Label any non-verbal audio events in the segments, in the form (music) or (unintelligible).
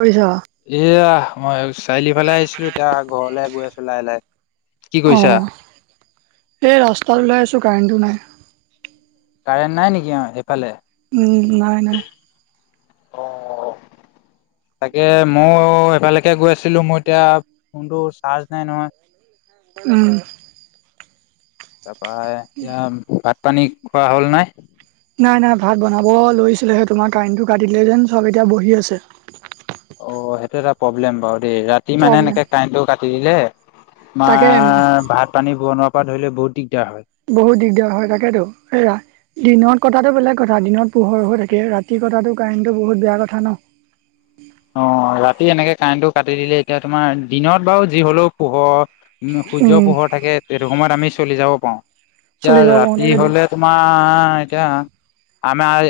কৰিছা এয়া মই চাৰিআলিফালে আহিছিলো এতিয়া ঘৰলে গৈ আছো লাহে লাহে কি অ কৈছা এই ৰাস্তাত ওলাই আছো কাৰেণ্টটো নাই কাৰেণ্ট নাই নেকি অ এইফালে উম না নায় (inaudible) তাকে ময় এফালেকে গৈ আছিলো মোৰ এতিয়া ফোনটো চাৰ্জ নাই নহয় উম তাৰাপৰা এয়া ভাত পানী খোৱা হল নাই নাই নাই ভাত বনাব লৈছিলেহে তোমাৰ কাৰেণ্টটো কাটিলে যেন চব এতিয়া বহি আছে অ সেইটো এটা প্ৰব্লেম বাৰু দেই ৰাতি মানে প্ৰব্লেম এনেকে কাৰেণ্টটো কাটি দিলে তাকে আমাৰ ভাত পানী বনোৱাৰ পৰা ধৰি লও বহুত দি বহুত দিগদাৰ হয় থাকেতো সয়া দিনত কথাতটো বেলেগ কথা দিনত পোহৰ হৈ থাকে ৰাতি কতটো কাৰেণ্টটো বহুত বেয়া কথা ন (inaudible) অ ৰাতি এনেকে কাৰেণ্টটো কাটি দিলে এতিয়া তোমাৰ দিনত বাৰু যি হলেও পোহৰ সূৰ্য উম পোহৰ থাকে সেইটো সময়ত আমি চলি যাব পাওঁ এতিয়া চলি যাব পাৰোতে ৰাতি যদি হলে তোমাৰ এতিয়া আমাৰ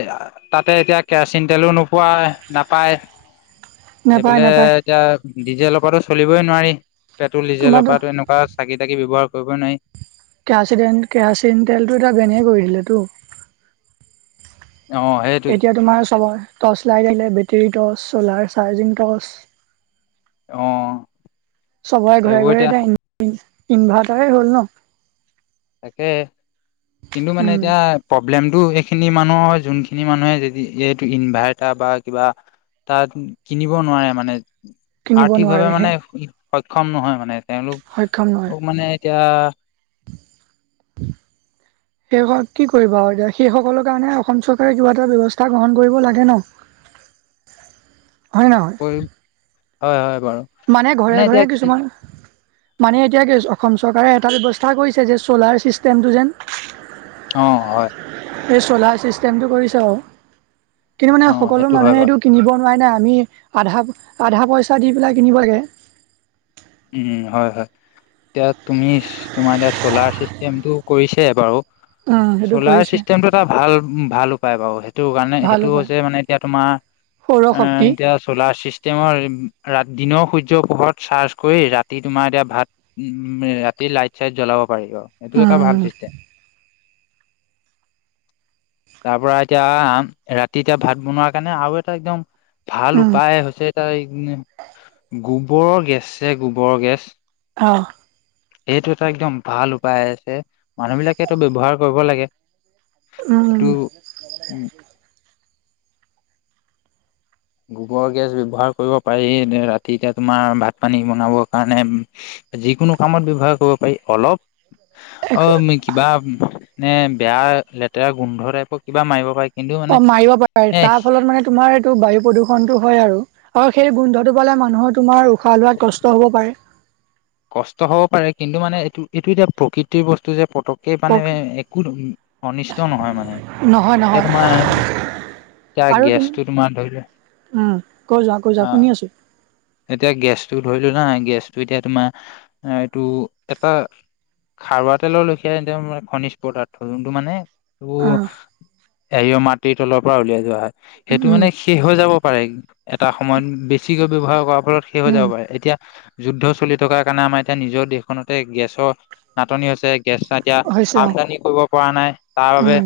তাতে এতিয়া কেৰাচিন তেলো নোপোৱা নাপায় নেপায় সেইফালে নেপায় এতিয়া ডিজেলেলপো চলিবই নোৱাৰি পেট্ৰল ডিজেলৰ তোমাৰতো পৰা এনেকুৱা চাকি তাকি ব্যৱহাৰ কৰিবই নায় কেৰাচ কেৰাচিন তেলটো এটা বেনিয়ে কৰিলে টো অ সেইটোৱে এতিয়া তোমাৰ চব টৰ্চ লাই থিলে বেটেৰীট টৰ্চ চ'লাৰ চাৰ্জিং টৰ্চ অ (inaudible) চবৰে ঘৰে সেইবোৰ এতিয়া ঘৰেতি আহনি ইনভাৰ্টাৰেই হ'ল ন তাকে কিন্তু মানে উম এতিয়া লেমটো এইখিনি মানুহৰ হয় যোনখিনি মানুহে যদি এইটো ইনভাৰ্টাৰ বা কিবা তাত কিনিব নোৱাৰে মানে কিনিব আৰ্থিক ভাৱে নোৱাৰেহে মানে সক্ষম নহয় মানে তেওঁলোক সক্ষম অ নহয় মানে এতিয়া (unintelligible) সেই কি কৰিবা আৰু এতিয়া সেই সকলৰ কাৰণে অসম চৰকাৰে কিবা এটা ব্যয়ৱস্থা গ্ৰহণ কৰিব লাগে ন হয় নহ হয়, হয়! বাৰু মানে ঘৰে এতিয়া ঘৰে কি কিছুমান, মানে এতিয়া কি অসম চৰকাৰে এটা ব্যৱস্থা কৰিছে যে চ'লাৰ ছিষ্টেমটো যেন অ হয়! এই চ'লাৰ চিষ্টেমটো কৰিছে আৰু কিন্তু মানে অ সকলো সেইটো হয় মানুহে বাৰু এইটো কিনিব আমা আ! পইচা পেলাই কিনিবাগে উম হয় হয়! এতিয়া তুমি তোমাৰ এতিয়া চলাৰ চিষ্টেমতটো কৰিছে বাৰু উম সেইটো চলাৰ কৰিছে চিষ্টেমটো এটা ভাল ভাল উপায় বাৰু সেই, সেইটো কাৰণে ভাল সেইটো উপায় হৈছে মানে এতিয়া তোমাৰ সৌৰ এ শক্তি এতিয়া চলাৰ চিষ্ট তেওঁৰ দিনৰ সূৰ্য পোহৰত চাৰ কৰি ৰাতি তোমাৰ এতিয়া ভাত উ ৰাতি লাইট চাইট জ্বলাব। অ! এইটো এটা উম ভাল চিচ (inaudible) তাৰ পৰা এতিয়া ৰাতি এতিয়া ভাত বনোৱা কাৰণে আৰু এটা একদম ভাল উম উপায় হৈছে এটা গোবৰৰ গেছযে গোবৰৰ গেছ- অ! সেইটো এটা একদম ভাল উপায় আছে মানুহ বিলাকেটো ব্যৱহাৰ কৰিব লাগে। এইটো অ উম! গোবৰ গেছ ব্যৱহাৰ কৰিব পাৰি ৰাতি এতিয়া তোমাৰ ভাত পানী বনাবৰ কাৰণে, যিকোনো কামত ব্যৱহাৰ কৰিব পাৰি অলপ অ উম মে কিবা নে বেয়া লেতেৰা গোন্ধ টাইপৰ কিবা মাৰিব পাই অ মাৰিব পাৰে তাৰ ফলত মানে তোমাৰ এইটো বায়ু প্ৰদূষণ- টো হয় আৰু সেই গোন্ধটো পালে মানুহৰ তোমাৰ উশাহ লোৱাত কষ্ট হ'ব পাৰে। কষ্ট হ'ব পাৰে কিন্তু মানে এইটো এইটো এতিয়া প্ৰকৃতিৰ বস্তু যে পতক কে মানে একো অনিষ্ট নহয় মানে নহয় এতিয়া নহয় তোমাৰ এয়া আৰু তুমি গেছটো তোমাৰ ধৰিলে উম কৈ যোৱা কৈ যোৱা আহ শুনি আছো এতিয়া গেছটো ধৰিলো না গেছটো এতিয়া তোমাৰ এইটো এটা খাৰুৱা তেলৰ লেখিয়া এক খনিজ পদাৰ্থ যোনটো মানে, এবো অ এৰিয় মাটিৰ তলৰ পৰা উলিয়াই যোৱা হয় সেইটো উম মানে শেষ হৈ যাব। পাৰে এটা সময়ত বেছিকৈ ব্যৱহাৰ কৰাৰ ফলত শেষ হৈ উম যাব পাৰে এতিয়া যুদ্ধ চলি থকাৰ কাৰণে আমাৰ এতিয়া নিজৰ দেশখনতে গেছৰ নাটনি হৈছে গেছ এতিয়া হৈছে অ আমদানি কৰিব পৰা নাই তাৰ বাবে উম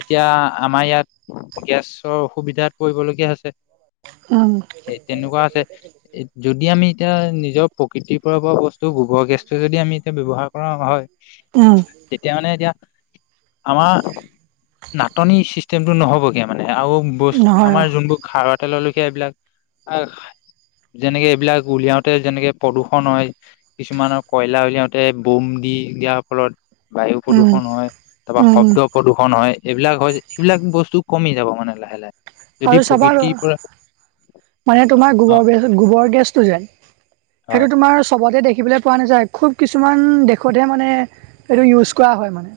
এতিয়া আমাৰ ইয়াত গেছৰ অসুবিধাত পৰিবলগীয়া হৈছে। উম সেই তেনেকুৱা আছে এ যদি আমি এতিয়া নিজৰ প্ৰকৃতিৰ পৰা পোৱা বস্তু গোবৰ গেছটো যদি আমি এতিয়া ব্যৱহাৰ কৰা হয় উম তেতিয়া মানে এতিয়া, আমাৰ নাটনি চিষ্টেমটো নহবগে মানে, আৰু বস্তু নহয় আমাৰ অ যোনবোৰ খাৰুৱা তেল লৈকে এইবিলাক আহ যেনেকে এইবিলাক উলিয়াওতে যেনেকে প্ৰদূষন হয় কিছুমানৰ কয়লা উলিয়াওতে বম দি দিয়াৰ ফলত বায়ু উম প্ৰদূষণ হয় তাপা উম শব্দ প্ৰদূষণ হয়। এইবিলাক হয় এইবিলাক বস্তু কমি যাব মানে লাহে লাহে, যদি আৰু চাবা প্ৰকৃতিৰ পৰা মানে তোমাৰ অ গোবৰ গে গোবৰ গেছটো যে সেইটো হয় তোমাৰ চবতে দেখিবলে পোৱা নাযায় খুব কিছুমান দেশতহে মানে এইটো ইউজ কৰা হয় মানে,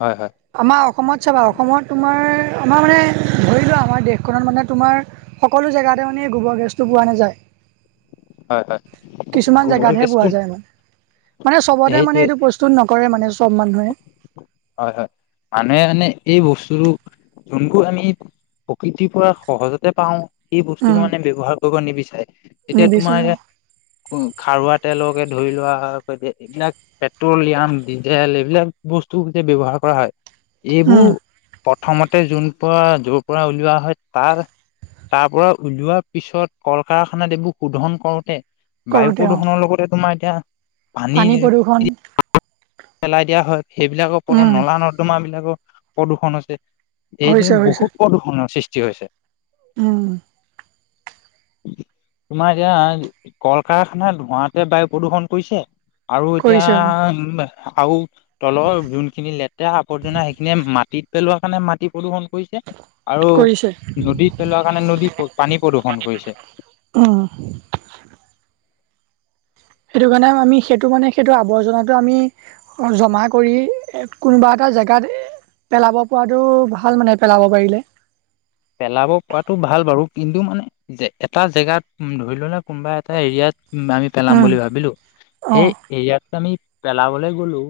হয় হয় আমাৰ অসমত চাবা অসমত তোমাৰ আমাৰ মানে ধৰি লোৱা আমাৰ দেশখনত মানে তোমাৰ সকলো জেগাতে মানে গোবৰ গেছটো পোৱা হয় হয় নাযায়। কিছুমান গোবৰ জেগাতহে গেছটো পোৱা যায় মানে, মানে চবতে মানে সেইটোৱে এইটো প্ৰস্তুত নকৰে মানে চব মানুহে, হয় হয় মানুহে মানে এই বস্তুটো যোনবোৰ আমি, প্ৰকৃতিৰ পৰা সহজতে পাওঁ সেই বস্তুবোৰ উম মানে ব্যৱহাৰ কৰিব নিবিচাৰে এতিয়া তোমাৰ নিবিচাৰে অ', খাৰুৱা তেলকে ধৰি লোৱা হয় এইবিলাক পেট্ৰলিয়াম ডিজেল এইবিলাক বস্তু তে ব্যৱহাৰ কৰা হয় এইবোৰ উম প্ৰথমতে যোন পৰা যৰ পৰা উলিওৱা হয় তাৰ তাৰ পৰা উলিওৱাৰ পিছত কল কাৰখানাত এইবোৰ শোধন কৰোতে বায়ু কৰোতে অ প্ৰদূষণৰ লগতে তোমাৰ এতিয়া পানী প্ৰদূষণ পেলাই দিয়া হয় সেইবিলাকৰ পৰা উম নলা নৰ্দমা বিলাকৰ প্ৰদূষণ হৈছে হৈছে এইদৰে হৈছে বহুত প্ৰদূষণৰ সৃষ্টি হৈছে উম তোমাৰ এতিয়া কল কাৰখানা ধোঁৱাতে বায়ু প্ৰদূৰ্ষণ কৰিছে আৰু এতিয়া কৰিছে অ আৰু তলৰ যোনখিনি লেতেৰা আৱৰ্জনা সেইখিনিয়ে মাটিত পেলোৱা কাৰণে মাটি প্ৰদূষণ। কৰিছে আৰু কৰিছে নদী পেলোৱা কাৰণে নদী পানী প্ৰদূ্ষন কৰিছে অ' সেইটো কাৰণে আমি সেইটো মানে সেইটো আৱৰ্জনাটো আমি জমা কৰি কোনোবা এটা। জেগাত পেলাব পৰাটো ভাল মানে পেলাব পাৰিলে। পেলাব পৰাতটো ভাল বাৰু কিন্তু মানে এটা জেগাত ধৰি ল ন কোনোবা এটা এৰিয়াত। আমি পেলাম উম বুলি ভাবিলো অ সেই এয়াত আমি পেলাবলৈ গলো।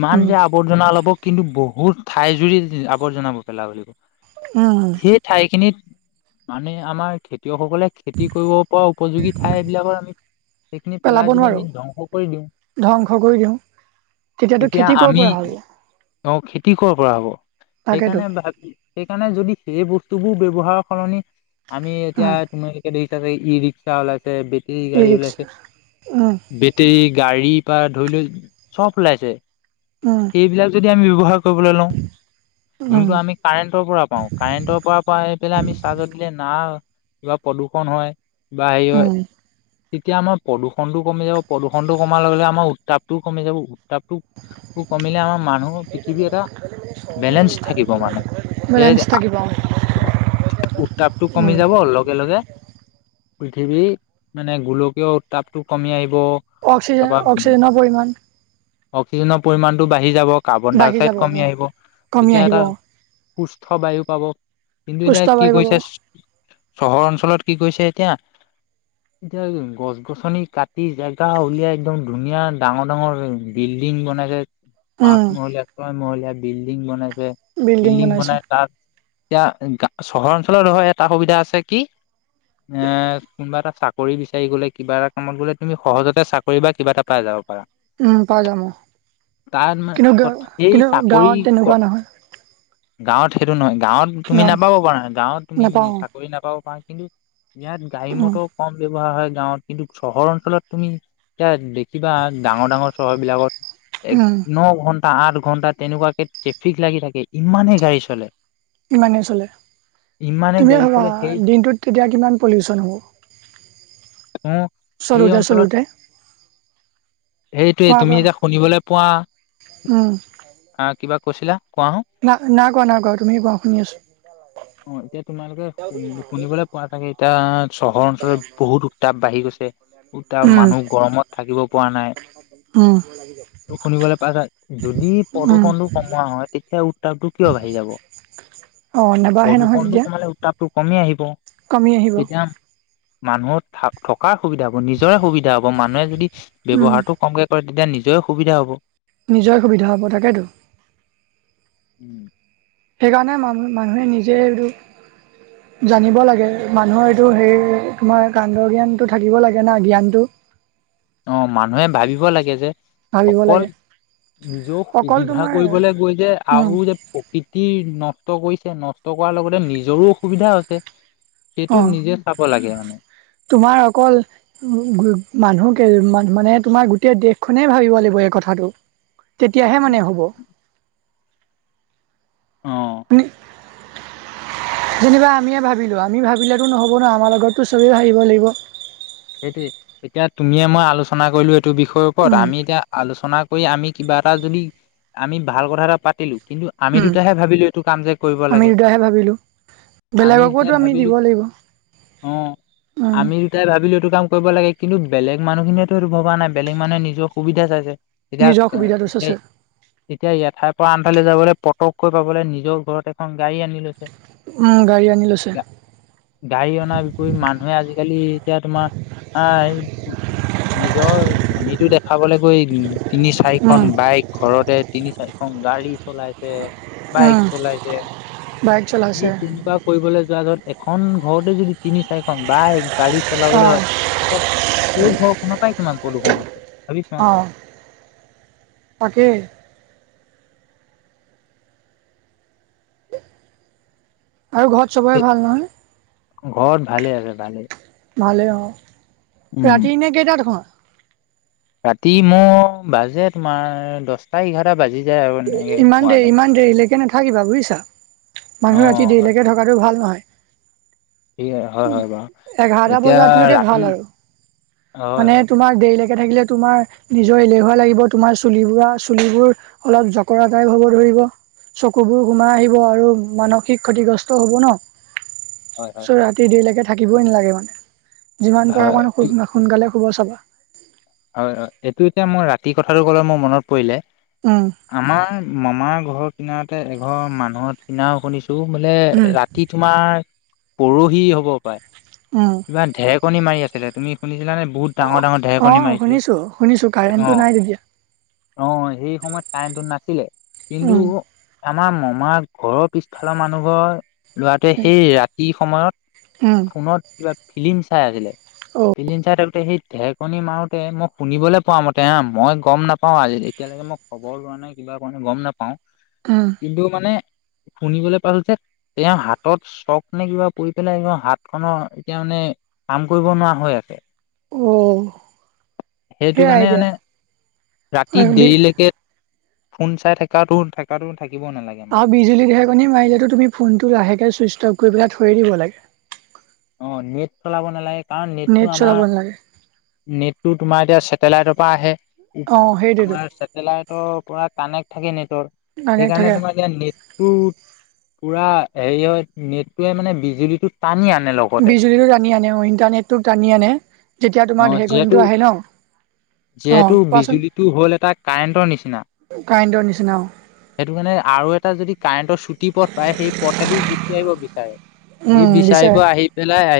ইমান উম যে আৱৰ্জনা লব কিন্তু বহুত ঠাই জুৰি আৱৰ্জাব পেলাব লাগিব উম, সেই ঠাইখিনিত মানে আমাৰ। খেতিয়কসকলে খেতি কৰিব পৰা উপযোগী ঠাই এইবিলাকৰ আমি। সেইখিনি পেলাব পেলাই যদি নোৱাৰো আমি ধ্বংস কৰি দিওঁ। ধ্বংস কৰি দিওঁ তেতিয়াতটো তেতিয়া খেতি কৰিব আমি পৰা হ'ল। অ' খেতি কৰ পৰা হ'ব সেইকাৰণে ভাবি সেইকাৰণে যদি সেই বস্তু বোৰ ব্যৱহাৰৰ সলনি আমি অ, এতিয়া তুমালোকে দেি থাকে ই ৰিক্সা ওলাই। বেটেৰী ই গাড়ী ৰিক্সা ওলাইছে উম, বেটেৰী। গাড়ী বা ধৰি লও চব ওলাইছে উম, সেইবিলাক যদি আমি বব্যৱহাৰ কৰিব লও উম, যোনটো আমি কাৰেন্টৰ পৰা পাও কাৰেণ্টৰ পৰা পৰা আহি পেলাই আমি চাৰ্জত দিলে না কিবা প্ৰদূষণ হয়। বাহিৰত। উম, তেতিয়া আমাৰ প্ৰদূষণটো কমি যাব প্ৰদূষণ টো কমাৰ লগে আমাৰ উত্তাপটোও কমি যাব। কিতাপ কমিলে আমাৰ মানুহ পৃথিৱী এটা। বেলেঞ্চ থাকিব মানে বেলেঞ্চ যে। থাকিব উত্তাপটো কমি উম, যাব লগে লগে লগে। পৃথিৱী মানে গোলকীয় উত্তাপটো কমি আহিব। অক্সিজেন তাপা অক্সিজেনৰ পৰিমাণ অক্সিজেনৰ পৰিমণতটো বাঢ়ি যাব কাৰ্বন ডাই বাঢ়ি অক্সাইড যাব কমি অ, আহিব কমি তেতিয়া আহিব এটা। অ', সুস্থ বায়ু পাব কিন্তু এতিয়া সুস্থ কি বায়ু পাব কৰিছে চহৰ অঞ্চলত কি কৰিছে এতিয়া। এতিয়া গছ গছনি কাটি জেগা উলিয়াই একদম ধুনীয়া ডাঙৰ -ডাঙৰ বিল। লিংক বনাই যায়। পাঁচ উম, মহলীয়া ছয় মহলীয়া বিল্ডিং বনাইছে বিল্ডিং বনাই তাত। এতিয়া চহৰ অঞ্চলত হয় এটা সুবিধা আছে কি এ কোনোবা এটা চাক কৰি বিচাৰি গ'লে কিবা এটা কামত গ'লে তুমি সহজতে চাকৰি বা কিবা এটা পাই যাও। উম পাই যাম অ তাত ' মানে কিন্তু গ সেই কিন্তু গাঁৱত চাকৰি তেনেকুৱা নহয়। গাঁৱত সেইটো নহয় গাঁৱত তুমি নাপাব পাৰা গাঁৱত তুমি নাপাওঁ চাকৰি নাপাব পাৰা কিন্তু। ইয়াত গাড়ী উম, মটৰ কম (unintelligible) কোৱা হয় গাঁৱত কিন্তু চহৰ অঞ্চলত তুমি এতিয়া দেখিবা ডাঙৰ ডাঙৰ চহৰ বিলাকত এক, উম, ন ঘন্টা, আঠ ঘন্টা তেনেকুৱাকে ট্ৰেফিক লাগি থাকে। ইমানেই গাড়ী চলে। ইমানে চলে। ইমানেই তুমিয়ে গাড়ী ভাবা চলে সেই দিনটোত কেতিয়া কিমান পলিউচন হ'ৱ। অ', এই অঞ্চলত সেইটোৱে কোৱা তুমি কোৱা এতিয়া শুনিবলৈ পোৱা। উম, হা, কিবাক কৈছিলা কোৱা। হ না নাগ। তুমি কোৱা শুনি আছো। অ', এতিয়া তোমালোকে শুনলি শুনিবলৈ পোৱা চাগে এতিয়া চহৰ অঞ্চলত বহুত উত্তাপ বাঢ়ি গৈছে। উতা উম মানুহ গৰমত থাকিব পৰা নাই। উম। উহ, শুনিবলৈ পাই কাই। যদি উম প্ৰদূষণটো কমোৱা হয় তেতিয়াও তাপটো কিয় বাঢ়ি যাব। অ নেবাঢ়ে নহয় প্ৰদূষণটো তেতিয়া কমালে উত্তাপটো কমি আহিব। কমি আহিব। তেতিয়া মানুহৰ থা-থকা সুবিধা হব, নিজৰে সুবিধা হব। মানুহে যদি উম ব্যৱহাৰটো কমকে কৰে। তেতিয়া নিজৰ সুবিধা হ'ব। নিজৰ সুবিধা হ'ব তাকেতো। উম। সেইকাৰণে মানুহ মানুহে নিজৰে এইটো জানিব লাগে মানুহৰ এইটো হেৰি, তোমাৰ কাণ্ডজ্ঞানটো থাকিব লাগে না, জ্ঞানটো। (inaudible) অ', মানুহে ভাবিব লাগে যে ভাবিব অকল লাগে নিজক অকল সুবিধা তোমাৰ কৰিবলে গৈ যে উম আৰু যে প্ৰকৃতিৰ নষ্ট কৰিছে। নষ্ট কৰাৰ লগতে নিজৰো অসুবিধা হৈছে। অ সেইটো নিজে চাব লাগে। মা তোমাৰ অকল মানুহকে মান-মানে তোমাৰ গোটেই দেশখনে ভাবিব লাগিব। এ, কথাটো তেতিয়াহে মানে হ'ব। অ'। (inaudible) যেনিবা আমিয়ে ভাবিলোঁ। আমি ভাবিলেতো নহ'ব ন', আমাৰ লগততো চবেই ভাবিব লাগিব। সেইটোয়ে। এতিয়া তুমিয়ে মই আলোচনা কৰিলোঁ এইটো বিষয় ওপৰত উম, আমি এতিয়া আলোচনা কৰি আমি কিবা এটা যদি আমি ভাল কথা এটা পাতিলো। কিন্তু আমি উম, দুটাহে ভাবিলো এইটো কাম যে কৰিব আমি লাগে। দুটাহে ভাবিলোঁ, আমি যেতিয়া বেলেগকোতো আমি ভাবিলো। দিব লাগিব। অ, উম, আমি যেতিয়া ভাবিলো কি কাম কৰিব লাগে, কিন্তু বেলেগ মানুহখিনিয়েতো এইটো ভবা নাই। বেলেগ মানে নিজৰ সুবিধা চাইছে। এতিয়া নিজৰ কা, সুবিধাটো কেই, চাইছে, এতিয়াই এঠাত তই আনফালে যাবলে পটকৈ পাবলে নিজৰ ঘৰত এখন গাড়ী আনি লৈছে। উম, গাড়ী আনি লৈছে, গা, গাড়ী অনা বিপৰী মানুহে আজিকালি এতিয়া তোমাৰ আই, নিজৰ জনীটো দেখাবলৈ গৈ উম তিনি চাৰিখন উম, বাইক ঘৰতে তিনি চাৰিখন গাড়ী চলাইছে। বাইক উম। চলাইছে। বাইক চলাইছে, ইয়ে তেনেকুৱা কৰিবলৈ যোৱা আগত এক এখন ঘৰতে যদি তিনি চাৰিখন বাইক, গাড়ী চলাবলৈ হয়। অ', এতিয়া সেই ঘৰখনৰ পাই কিমান প্ৰদূৰষণ আছে। অ', তাকে। আৰু ঘৰত চবৰে ভাল নহয়। ঘৰত ভালে আছে ভালে। ভালে অ'। উম ৰাতি নে কেইটাত শোৱা? ৰাতি মোৰ বাজে তোমাৰ দশটা এঘাৰটা বাজি যায় আৰু এনেকে ইমান শুৱালে দেৰি শুৱালে ইমান দেৰিলৈকে নাথাকিবা বুজিছা। অ মানুহ ৰাতি হয় দেৰিলৈকে থকাটো ভাল নহয়। ঠিক হয় উ হয় বাৰু এঘাৰটা এতিয়া বজালৈকে ৰাতি ভাল আৰু হয় মানে হয় তোমাৰ দেৰিলৈকে থাকিলে তোমাৰ নিজৰলেহুৱা লাগিব তোমাৰ চ চুলোৰ অ কৰাদায়ক হব ধৰিব চকুবোৰ সোমাই আহিব আৰু মানসিক ক্ষতিগ্ৰস্ত হব ন হয় হয় চ ৰাতি দেৰিলৈকে থাকিবই নালাগে মানে যিমান পাৰ হয় অকণ সোনকালে শুব চাবা হয় হয় এইটো এতিয়া মই ৰাতি কথাটো কলে মোৰ মনত পৰিলে উম আমাৰ মামাৰ ঘৰৰ কিনাৰতে এঘৰ মানুহৰ কিনাও শুনিছিল টো মানে উম ৰাতি তোমাৰ পৰহি হ'ব পাৰে উম কিবাঢৰেকণী মাৰি আছিলে তুমি শুনিছিলানে বহুত ডাঙৰ ডাঙৰ অ ঢেৰেকণী মাৰিছিলে শুনিছো শুনিছো কাৰেণ্টটো নাই তেতিয়া আহ সেই সময়ত কাৰেণ্টটো নাছিলে কিন্তু উম আমাৰ মমাৰ ঘৰৰ পিছফালৰ মানুহ ঘৰ লৰাটোৱে সেই ৰাতি সময়ত উম ফোনত কিবা ফিলি্ম চাই আছিলে, অ ফিলি্ম চাই থাকোতে সেই ঢেৰেকনি মাৰত কে মই শুনিবলে পোৱা মতে হা মই গম নাপাওঁ আজি এতিয়ালৈকে মই খবৰ লোৱা নাই কিবা কৰা নাই গম নাপাওঁ। উম কিন্তু মানে শুনিবলৈ পাইছো যে তেওঁৰ হাতত চক নে কিবা পৰি পেলাই হাত খনৰ এতিয়া মানে কাম কৰিব নোৱাৰা হৈ আছে। অ'। সেইটো সেয়াই কাৰণে এতিয়া মানে ৰাতি আৰু দেৰিলৈকে ফোন চাই থাকাতো- থাকাতো আৰু বিজুলী ঢেৰকণী মাৰিলেটো তুমি ফোনটো লাহেকে চুইটচ অফ কৰি পেলাই থৈয়ে দিব লাগে। অ', নেট চলাব নালাগে কাৰণ নেটটো নেট চলাব আমাৰ নালাগে নেটটো তোমাৰ এতিয়া চেটেলাইটৰ পৰা আহে। অ', সেইটোৱেতো আমাৰ চেটেলাইটৰ পৰা কানেক্ট থাকে নেটৰ কাৰেণ্ট সেইকাৰণে থাকে তোমাৰ এতিয়া নেটটো পুৰা হেৰি হয় নেটটোৱে মানে বিজুলীটো টানি আনে। লগতে বিজুলীটো টানি আনে অ' ইণ্টাৰনেটটো টানি আনে যেতিয়া অ তোমাৰ যিহেতু ধেৰেকনিটো আহে ন। অ', যিহেতু কোৱাচোন বিজুলীটো হ'ল এটা কাৰেন্টৰ নিচিনা। কাৰেণ্টৰ নিচিনা অ', সেইটো কাৰণে আৰু এটা যদি কাৰেণ্টৰ চুটি পথ পায় সেই পথেদি (unintelligible) বিচাৰে, এই উম, দিছে। বিচাৰিব আহি পেলাই আহি